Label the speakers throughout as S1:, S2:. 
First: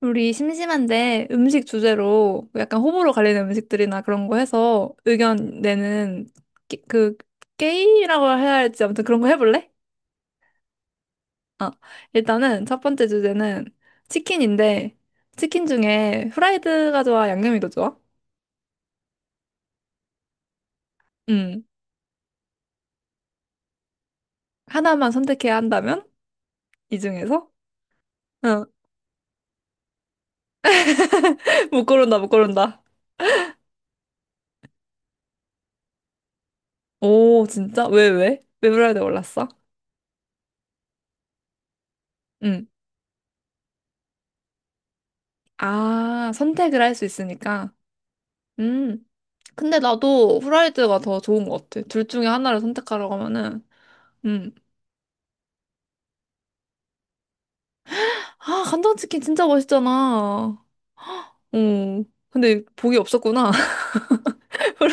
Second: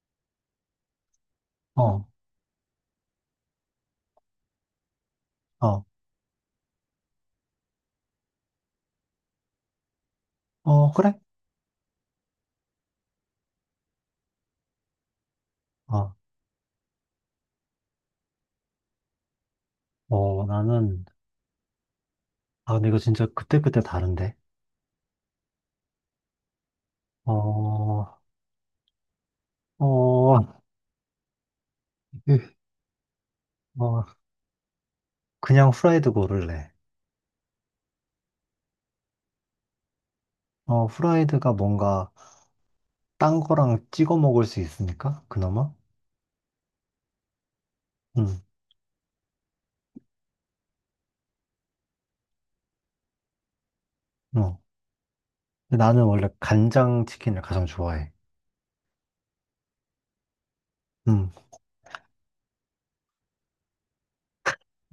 S1: 우리 심심한데 음식
S2: 어,
S1: 주제로 약간 호불호 갈리는 음식들이나 그런 거 해서 의견
S2: 어,
S1: 내는 그 게임이라고 해야 할지 아무튼 그런 거 해볼래?
S2: 그래?
S1: 어. 일단은 첫 번째 주제는 치킨인데 치킨
S2: 어,
S1: 중에 후라이드가 좋아, 양념이 더 좋아?
S2: 나는,
S1: 음.
S2: 근데 이거 진짜 그때그때 다른데?
S1: 하나만 선택해야 한다면 이
S2: 어,
S1: 중에서?
S2: 어,
S1: 어. 못 고른다, 못
S2: 으,
S1: 고른다.
S2: 어, 그냥 후라이드 고를래.
S1: 오, 진짜? 왜, 왜? 왜 후라이드 골랐어?
S2: 후라이드가 뭔가
S1: 음.
S2: 딴 거랑 찍어 먹을 수 있으니까, 그나마?
S1: 아, 선택을 할 수 있으니까.
S2: 응,
S1: 음. 근데 나도 후라이드가 더 좋은 것 같아. 둘 중에 하나를 선택하라고 하면은, 음.
S2: 어. 근데 나는 원래 간장 치킨을 가장 좋아해.
S1: 아, 간장치킨 진짜 맛있잖아.
S2: 응,
S1: 어. 근데 복이 없었구나.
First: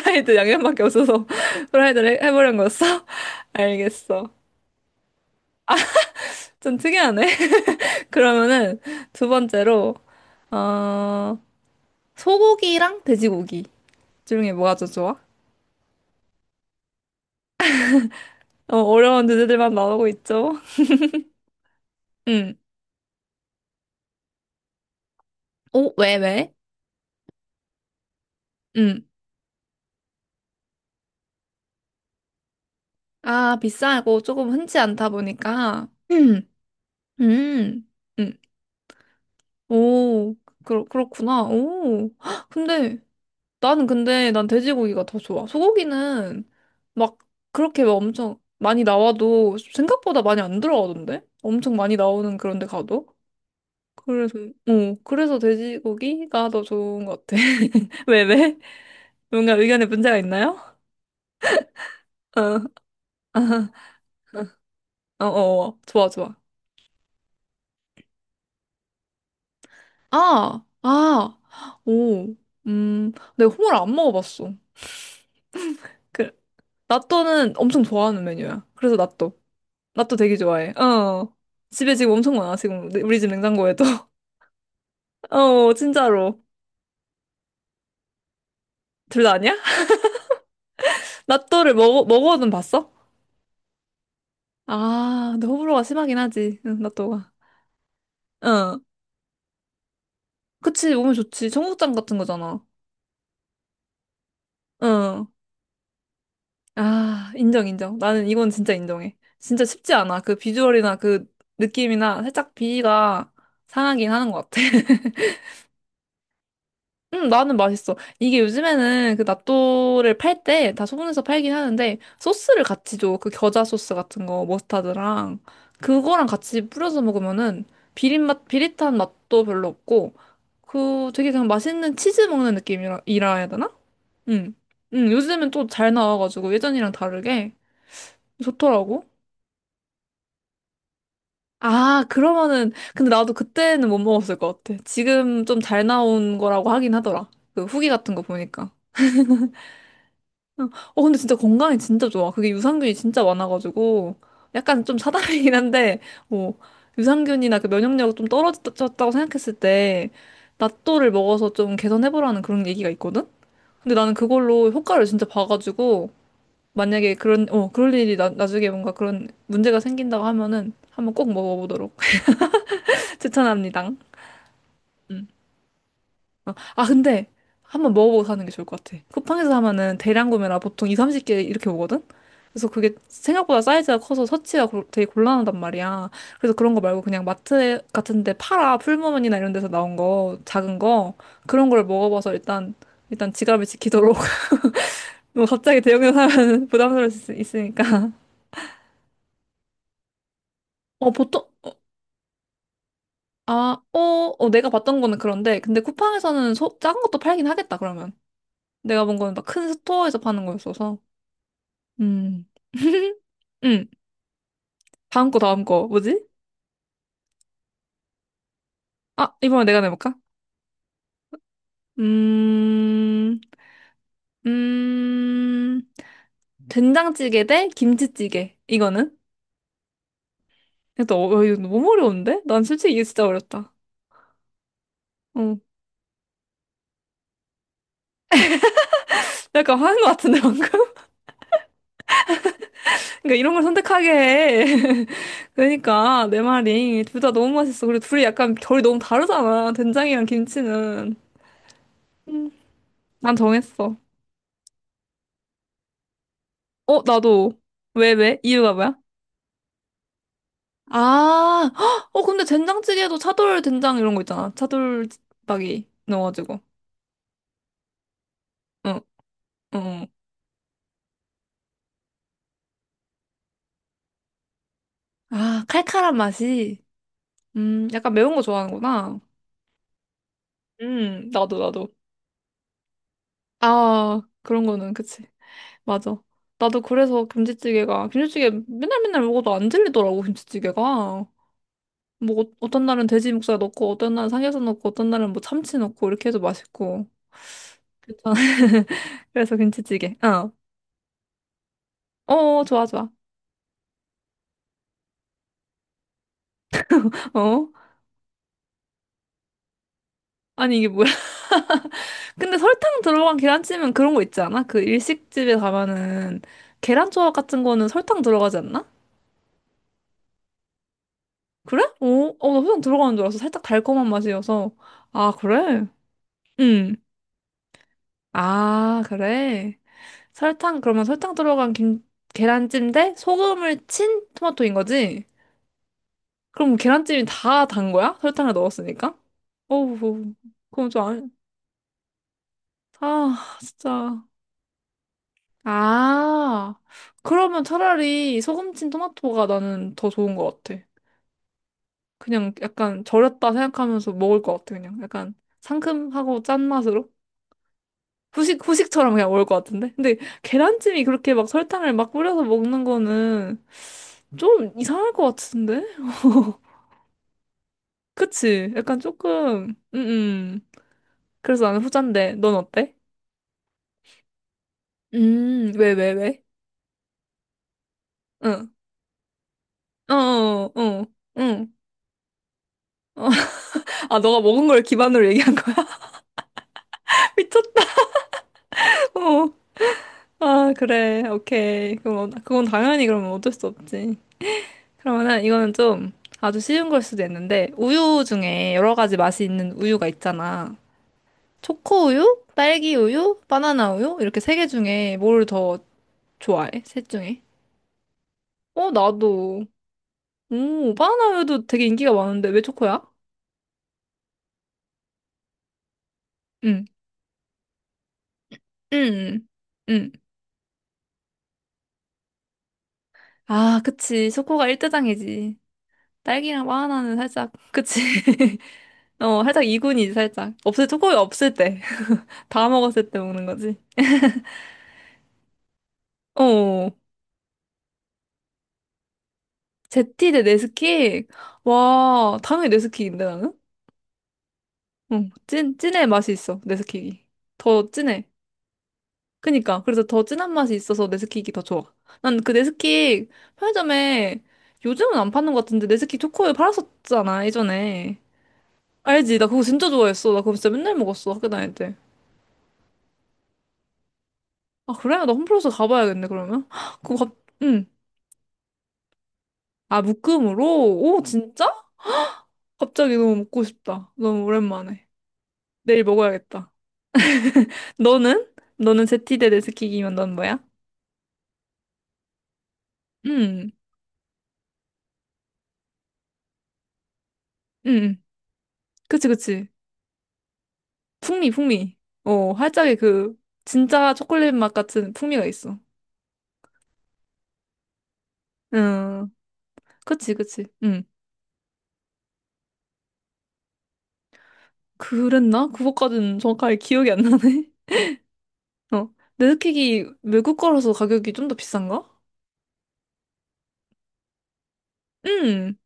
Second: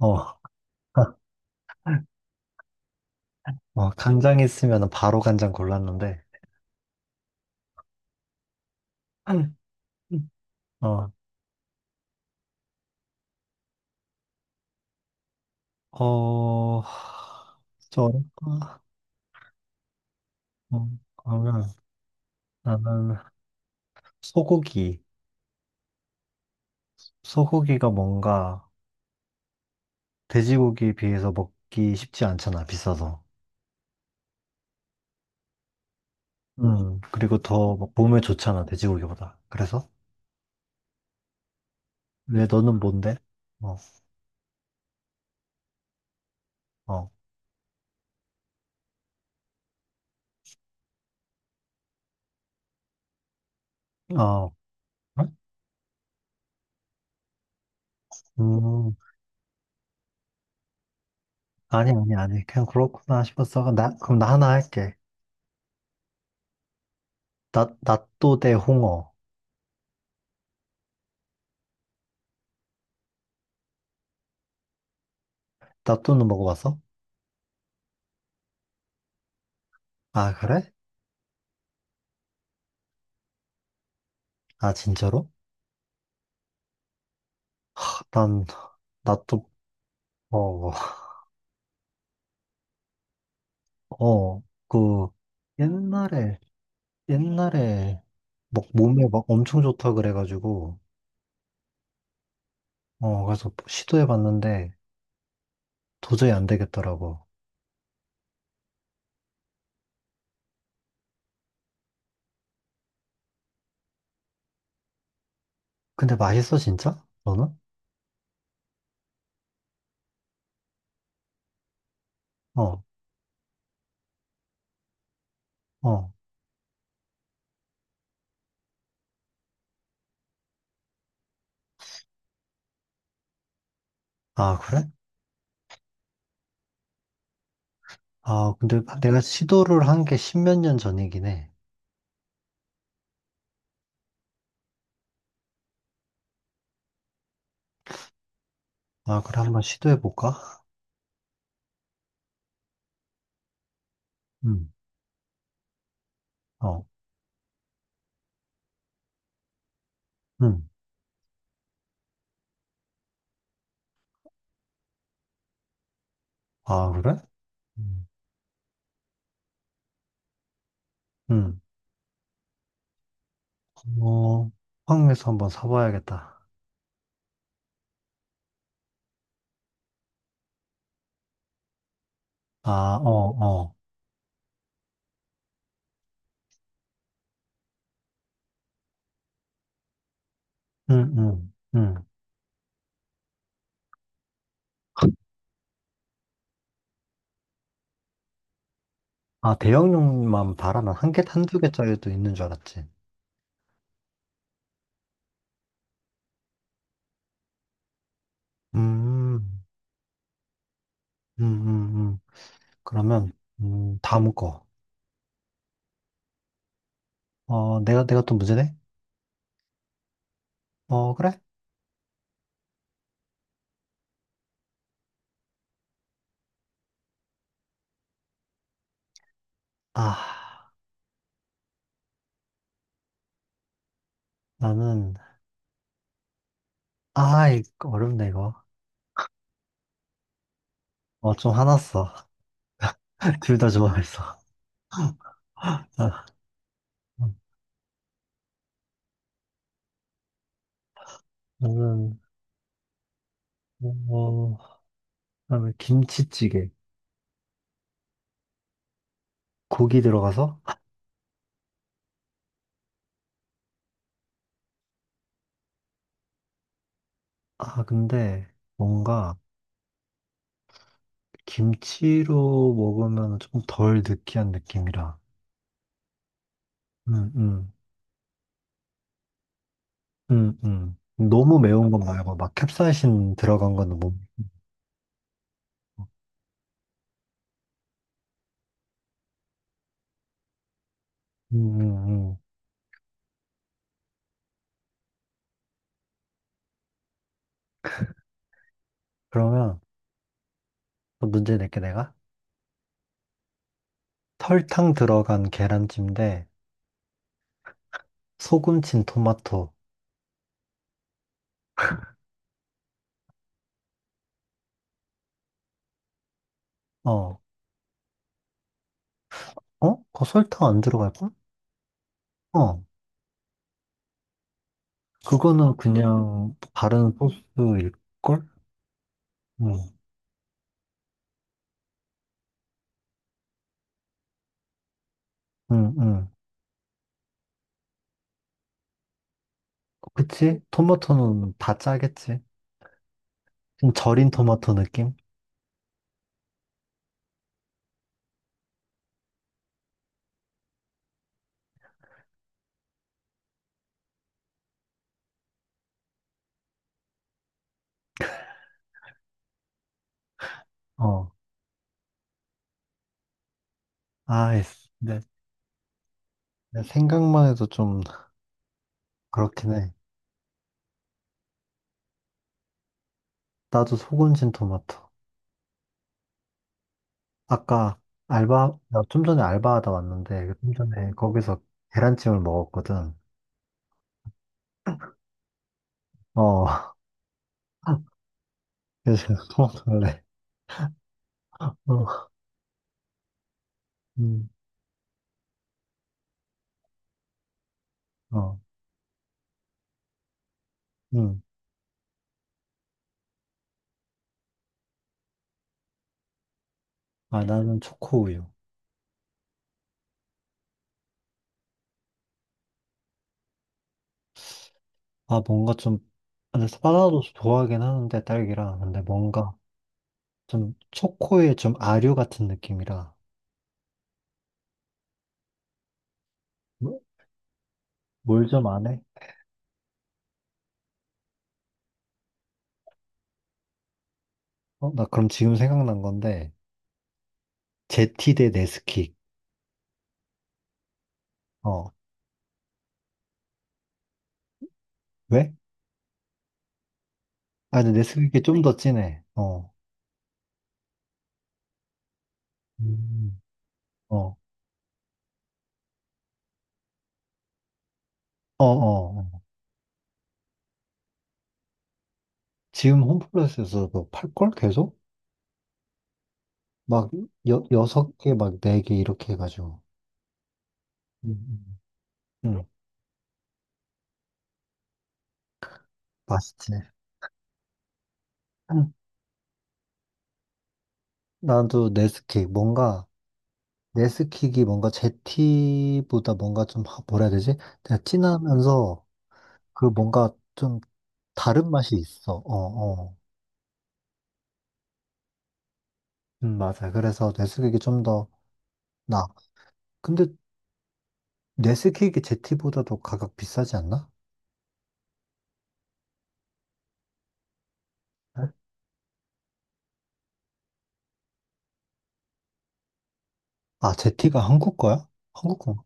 S2: 어,
S1: 양념밖에 없어서 해보려는 거였어? 알겠어.
S2: 간장 있으면 바로 간장 골랐는데,
S1: 좀 특이하네. 그러면은 두
S2: 음,
S1: 번째로,
S2: 음. 어,
S1: 어, 소고기랑 돼지고기 중에 뭐가 더 좋아?
S2: 어, 저,
S1: 어, 어려운 주제들만 나오고 있죠?
S2: 어, 그러면
S1: 음.
S2: 나는 소고기.
S1: 오, 왜, 왜?
S2: 소고기가 뭔가
S1: 음.
S2: 돼지고기에 비해서 먹기 쉽지 않잖아, 비싸서.
S1: 아, 비싸고 조금 흔치 않다 보니까.
S2: 그리고
S1: 음, 음,
S2: 더막 몸에 좋잖아, 돼지고기보다. 그래서?
S1: 오, 그렇구나. 오,
S2: 왜
S1: 헉,
S2: 너는
S1: 근데
S2: 뭔데? 어,
S1: 나는 근데 난 돼지고기가 더 좋아. 소고기는
S2: 어,
S1: 막 그렇게 막 엄청 많이 나와도 생각보다 많이 안 들어가던데? 엄청 많이 나오는 그런 데 가도? 그래서,
S2: 어.
S1: 어, 그래서 돼지고기가 더 좋은 것 같아. 왜, 왜?
S2: 음,
S1: 뭔가 의견에 문제가 있나요?
S2: 아니, 아니, 아니.
S1: 어,
S2: 그냥 그렇구나 싶었어. 나, 그럼 나 하나 할게.
S1: 아, 어, 어, 어, 좋아, 좋아.
S2: 나, 낫또 대 홍어.
S1: 아, 아, 오, 내가 홍어를 안 먹어봤어.
S2: 낫또는 먹어봤어?
S1: 라또는 엄청 좋아하는 메뉴야. 그래서 라또. 라또
S2: 아,
S1: 되게 좋아해.
S2: 그래?
S1: 어. 집에 지금 엄청 많아, 지금. 우리 집 냉장고에도.
S2: 아, 진짜로?
S1: 어, 진짜로.
S2: 난,
S1: 둘 다
S2: 낫또,
S1: 아니야?
S2: 어,
S1: 먹어는 봤어?
S2: 어, 그,
S1: 아, 근데 호불호가 심하긴
S2: 옛날에
S1: 하지. 응, 라또가.
S2: 옛날에 막
S1: 어.
S2: 몸에 막 엄청 좋다 그래가지고
S1: 그치, 몸에 좋지. 청국장 같은 거잖아.
S2: 가서 시도해봤는데
S1: 어.
S2: 도저히 안 되겠더라고.
S1: 아, 인정, 인정. 나는 이건 진짜 인정해. 진짜 쉽지 않아. 그 비주얼이나 그 느낌이나 살짝 비위가 상하긴 하는 것 같아.
S2: 근데 맛있어 진짜?
S1: 나는
S2: 너는?
S1: 맛있어. 이게 요즘에는 그 낫또를 팔 때 다 소분해서 팔긴 하는데 소스를
S2: 어,
S1: 같이 줘. 그 겨자 소스 같은 거, 머스타드랑
S2: 어.
S1: 그거랑 같이 뿌려서 먹으면은 비린 맛, 비릿한 맛도 별로 없고 그 되게 그냥 맛있는 치즈 먹는 느낌이라 이라 해야 되나? 응.
S2: 아 그래?
S1: 응, 요즘엔 또 잘 나와가지고 예전이랑 다르게
S2: 아 근데
S1: 좋더라고.
S2: 내가 시도를 한 게 십몇 년 전이긴 해.
S1: 아, 그러면은 근데 나도 그때는 못 먹었을 것 같아. 지금 좀 잘 나온 거라고 하긴 하더라. 그 후기 같은 거 보니까.
S2: 아 그래 한번 시도해볼까?
S1: 응. 어, 근데 진짜 건강에 진짜 좋아. 그게 유산균이 진짜 많아가지고,
S2: 음,
S1: 약간 좀 사담이긴 한데, 뭐,
S2: 어,
S1: 유산균이나 그 면역력 좀 떨어졌다고 생각했을 때,
S2: 음.
S1: 낫또를 먹어서 좀 개선해보라는 그런 얘기가 있거든? 근데 나는 그걸로 효과를 진짜 봐가지고,
S2: 아
S1: 만약에
S2: 그래?
S1: 그런, 어,
S2: 음,
S1: 나중에 뭔가 그런 문제가 생긴다고 하면은, 한번 꼭
S2: 음.
S1: 먹어보도록 추천합니다.
S2: 어,
S1: 음.
S2: 황에서 한번 사봐야겠다.
S1: 어, 아, 근데 한번 먹어보고 사는 게 좋을 것 같아. 쿠팡에서 사면은 대량 구매라 보통 2, 30개 이렇게 오거든? 그래서
S2: 아,
S1: 그게
S2: 어,
S1: 생각보다
S2: 어.
S1: 사이즈가 커서 서치가 고- 되게 곤란하단 말이야. 그래서 그런 거 말고 그냥 마트 같은 데 팔아. 풀무원이나 이런 데서 나온 거, 작은 거.
S2: 음, 음,
S1: 그런 걸
S2: 음.
S1: 먹어봐서 일단, 일단 지갑을 지키도록. 뭐 갑자기 대형에서 사면 부담스러울 수 있- 있으니까.
S2: 아 대형용만 바라면
S1: 어,
S2: 한 개, 한 두 개짜리도 있는 줄 알았지.
S1: 아, 어, 어, 내가 봤던 거는 그런데. 근데 쿠팡에서는 작은 것도 팔긴 하겠다, 그러면. 내가 본 거는 막
S2: 음,
S1: 큰 스토어에서 파는 거였어서.
S2: 음, 음, 음.
S1: 음.
S2: 그러면,
S1: 음.
S2: 다음 거.
S1: 다음 거, 다음 거. 뭐지?
S2: 내가 또 문제 네
S1: 아, 이번에 내가 내볼까?
S2: 어, 그래?
S1: 음, 음, 된장찌개 대 김치찌개. 이거는?
S2: 아,
S1: 또, 어, 이거 너무 어려운데? 난 솔직히 이게 진짜 어렵다.
S2: 나는,
S1: 어,
S2: 아, 이거 어렵네, 이거.
S1: 약간 화난 것 같은데, 방금?
S2: 어, 좀 화났어.
S1: 그러니까 이런
S2: 둘
S1: 걸
S2: 다
S1: 선택하게
S2: 좋아했어.
S1: 해.
S2: 아,
S1: 그러니까, 내 말이. 둘 다 너무 맛있어. 그리고 둘이 약간 결이 너무 다르잖아. 된장이랑 김치는.
S2: 나는,
S1: 난 정했어.
S2: 어, 그다음에 김치찌개.
S1: 어, 나도. 왜, 왜? 이유가 뭐야?
S2: 고기 들어가서?
S1: 아, 헉! 어, 근데 된장찌개도 차돌 된장 이런 거 있잖아. 차돌박이 넣어가지고.
S2: 아, 근데,
S1: 어, 어,
S2: 뭔가,
S1: 어.
S2: 김치로 먹으면 조금 덜 느끼한 느낌이라.
S1: 아, 칼칼한 맛이.
S2: 음, 음,
S1: 약간 매운 거 좋아하는구나.
S2: 음, 음.
S1: 나도,
S2: 너무
S1: 나도.
S2: 매운 건 말고, 막 캡사이신 들어간 건 못.
S1: 아, 그런 거는, 그치. 맞아. 나도 그래서 김치찌개가, 김치찌개 맨날 맨날 먹어도 안 질리더라고, 김치찌개가.
S2: 음, 음, 음.
S1: 어떤 날은 돼지 목살 넣고, 어떤 날은 삼겹살 넣고, 어떤 날은 뭐 참치 넣고, 이렇게 해도 맛있고. 괜찮아. 그래서
S2: 그러면
S1: 김치찌개. 어.
S2: 또 문제 낼게 내가.
S1: 어, 좋아, 좋아.
S2: 설탕 들어간 계란찜 대
S1: 어?
S2: 소금 친 토마토.
S1: 아니 이게 뭐야? 근데 설탕 들어간 계란찜은 그런 거 있지 않아? 그 일식집에 가면은 계란 조각
S2: 어,
S1: 같은 거는 설탕 들어가지 않나?
S2: 어? 그 설탕 안 들어갈걸?
S1: 그래? 어, 어, 나 설탕
S2: 어,
S1: 들어가는 줄 알았어. 살짝 달콤한 맛이어서. 아,
S2: 그거는
S1: 그래?
S2: 그냥
S1: 응.
S2: 바른 소스일걸?
S1: 아, 그래.
S2: 응,
S1: 설탕 그러면 설탕 들어간 김 계란찜 대 소금을 친 토마토인 거지?
S2: 응, 응.
S1: 그럼 계란찜이 다 단 거야? 설탕을 넣었으니까? 어우,
S2: 그치?
S1: 그럼 좀 안,
S2: 토마토는 다 짜겠지.
S1: 아,
S2: 좀
S1: 진짜.
S2: 절인 토마토 느낌?
S1: 아, 그러면 차라리 소금친 토마토가 나는 더 좋은 것 같아. 그냥 약간 절였다 생각하면서 먹을 것 같아, 그냥. 약간 상큼하고 짠 맛으로. 후식, 후식처럼 그냥 먹을 것 같은데? 근데 계란찜이
S2: 어,
S1: 그렇게 막 설탕을 막 뿌려서 먹는 거는 좀
S2: 아이씨.
S1: 이상할
S2: 네.
S1: 것 같은데?
S2: 생각만 해도 좀
S1: 그치? 약간 조금,
S2: 그렇긴 해.
S1: 그래서 나는 후잔데, 넌 어때?
S2: 나도 소금 친 토마토.
S1: 왜, 왜, 왜?
S2: 아까
S1: 응.
S2: 나 좀 전에 알바하다
S1: 어,
S2: 왔는데,
S1: 어,
S2: 좀
S1: 어,
S2: 전에 거기서
S1: 응.
S2: 계란찜을 먹었거든.
S1: 어. 아, 너가 먹은 걸 기반으로 얘기한 거야?
S2: 어,
S1: 미쳤다.
S2: 그래서
S1: 어,
S2: 토마토 할래.
S1: 아, 그래. 오케이.
S2: 어,
S1: 그건 당연히 그러면 어쩔 수 없지.
S2: 음,
S1: 그러면은 이거는 좀 아주 쉬운 걸 수도 있는데, 우유
S2: 어,
S1: 중에 여러 가지 맛이 있는 우유가 있잖아.
S2: 음.
S1: 초코 우유, 딸기 우유, 바나나 우유? 이렇게 세 개 중에 뭘 더 좋아해? 셋 중에?
S2: 아, 나는 초코우유.
S1: 어, 나도. 오, 바나나 우유도 되게 인기가 많은데 왜 초코야?
S2: 아, 뭔가 좀, 아, 근데 사
S1: 응,
S2: 나도 좋아하긴 하는데, 딸기랑. 근데
S1: 응,
S2: 뭔가
S1: 응.
S2: 좀 초코의 좀 아류 같은 느낌이라.
S1: 아, 그치. 초코가 일대장이지. 딸기랑
S2: 뭐,
S1: 바나나는 살짝, 그치.
S2: 뭘 좀 안 해?
S1: 어, 살짝 이군이지, 살짝. 없을, 때, 거의 없을 때. 다 먹었을 때 먹는 거지.
S2: 어, 나 그럼 지금 생각난 건데,
S1: 어,
S2: 제티 대 네스킥.
S1: 제티 대 네스킥.
S2: 어,
S1: 와, 당연히 네스킥인데, 나는? 응,
S2: 왜?
S1: 찐, 찐의 맛이 있어, 네스킥이.
S2: 아,
S1: 더
S2: 근데
S1: 진해.
S2: 네스킥이 좀 더 진해. 어,
S1: 그니까, 그래서 더 진한 맛이 있어서 네스킥이 더 좋아. 난 그 네스킥
S2: 음. 어,
S1: 편의점에 요즘은 안 파는 것 같은데, 네스킥 초코우유 팔았었잖아, 예전에.
S2: 어, 어.
S1: 알지?
S2: 어.
S1: 나 그거 진짜 좋아했어. 나 그거 진짜 맨날 먹었어, 학교 다닐 때.
S2: 지금 홈플러스에서도 팔걸
S1: 아,
S2: 계속?
S1: 그래? 나 홈플러스 가봐야겠네, 그러면.
S2: 막
S1: 그거 갑, 응.
S2: 여섯 개, 막 네 개 이렇게 해가지고.
S1: 아, 묶음으로? 오, 진짜?
S2: 음, 음, 음,
S1: 갑자기 너무 먹고 싶다. 너무 오랜만에. 내일 먹어야겠다.
S2: 맛있지.
S1: 너는?
S2: 음.
S1: 너는 제티대 네스키기면 넌 뭐야?
S2: 나도 네스킥, 뭔가,
S1: 음,
S2: 네스킥이 뭔가 제티보다 뭔가 좀, 뭐라 해야 되지?
S1: 음,
S2: 그냥
S1: 음.
S2: 진하면서
S1: 그치, 그치.
S2: 그 뭔가 좀
S1: 풍미,
S2: 다른 맛이
S1: 풍미.
S2: 있어.
S1: 어,
S2: 어,
S1: 활짝의
S2: 어.
S1: 그, 진짜 초콜릿 맛 같은 풍미가 있어.
S2: 맞아. 그래서 네스킥이 좀 더 나.
S1: 음,
S2: 근데
S1: 그치, 그치. 음.
S2: 네스킥이 제티보다도 가격 비싸지 않나?
S1: 그랬나? 그거까지는 정확하게 기억이 안 나네.
S2: 네?
S1: 어. 네스킥이 외국 거라서 가격이 좀 더 비싼가?
S2: 아, 제티가 한국 거야? 한국 거
S1: 음.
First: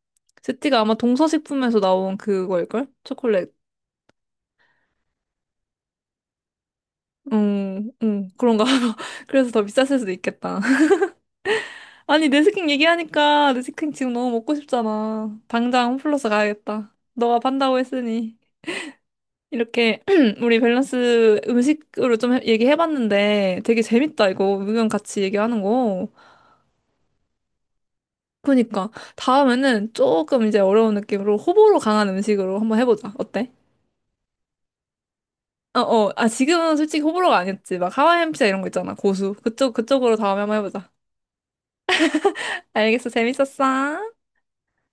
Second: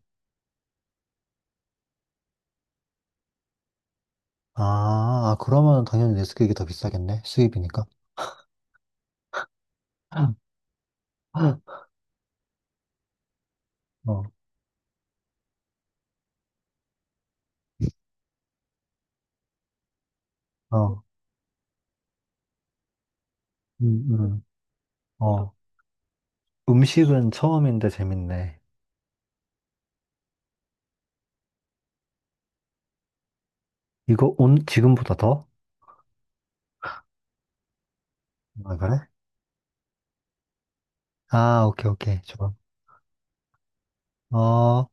S1: 제티가 아마 동서식품에서 나온 그거일걸? 초콜릿.
S2: 아, 아, 그러면 당연히 네스킥이 더 비싸겠네. 수입이니까.
S1: 그런가 봐. 그래서 더 비쌌을 수도 있겠다. 아니, 내스킨 얘기하니까 내스킨 지금
S2: 어,
S1: 너무 먹고 싶잖아. 당장 홈플러스 가야겠다. 너가 판다고 했으니. 이렇게 우리
S2: 어,
S1: 밸런스 음식으로 좀 해- 얘기해봤는데 되게
S2: 음,
S1: 재밌다,
S2: 음,
S1: 이거. 의견 같이
S2: 어.
S1: 얘기하는 거.
S2: 음식은 처음인데 재밌네.
S1: 그러니까 다음에는 조금 이제 어려운 느낌으로 호불호 강한 음식으로 한번 해보자. 어때?
S2: 이거 온, 지금보다 더?
S1: 어, 어. 아, 지금은 솔직히 호불호가 아니었지. 막 하와이안 피자 이런 거
S2: 아,
S1: 있잖아.
S2: 그래?
S1: 고수. 그쪽, 그쪽으로 다음에 한번 해보자.
S2: 아, 오케이, 오케이. 좋아.
S1: 알겠어. 재밌었어.
S2: 어,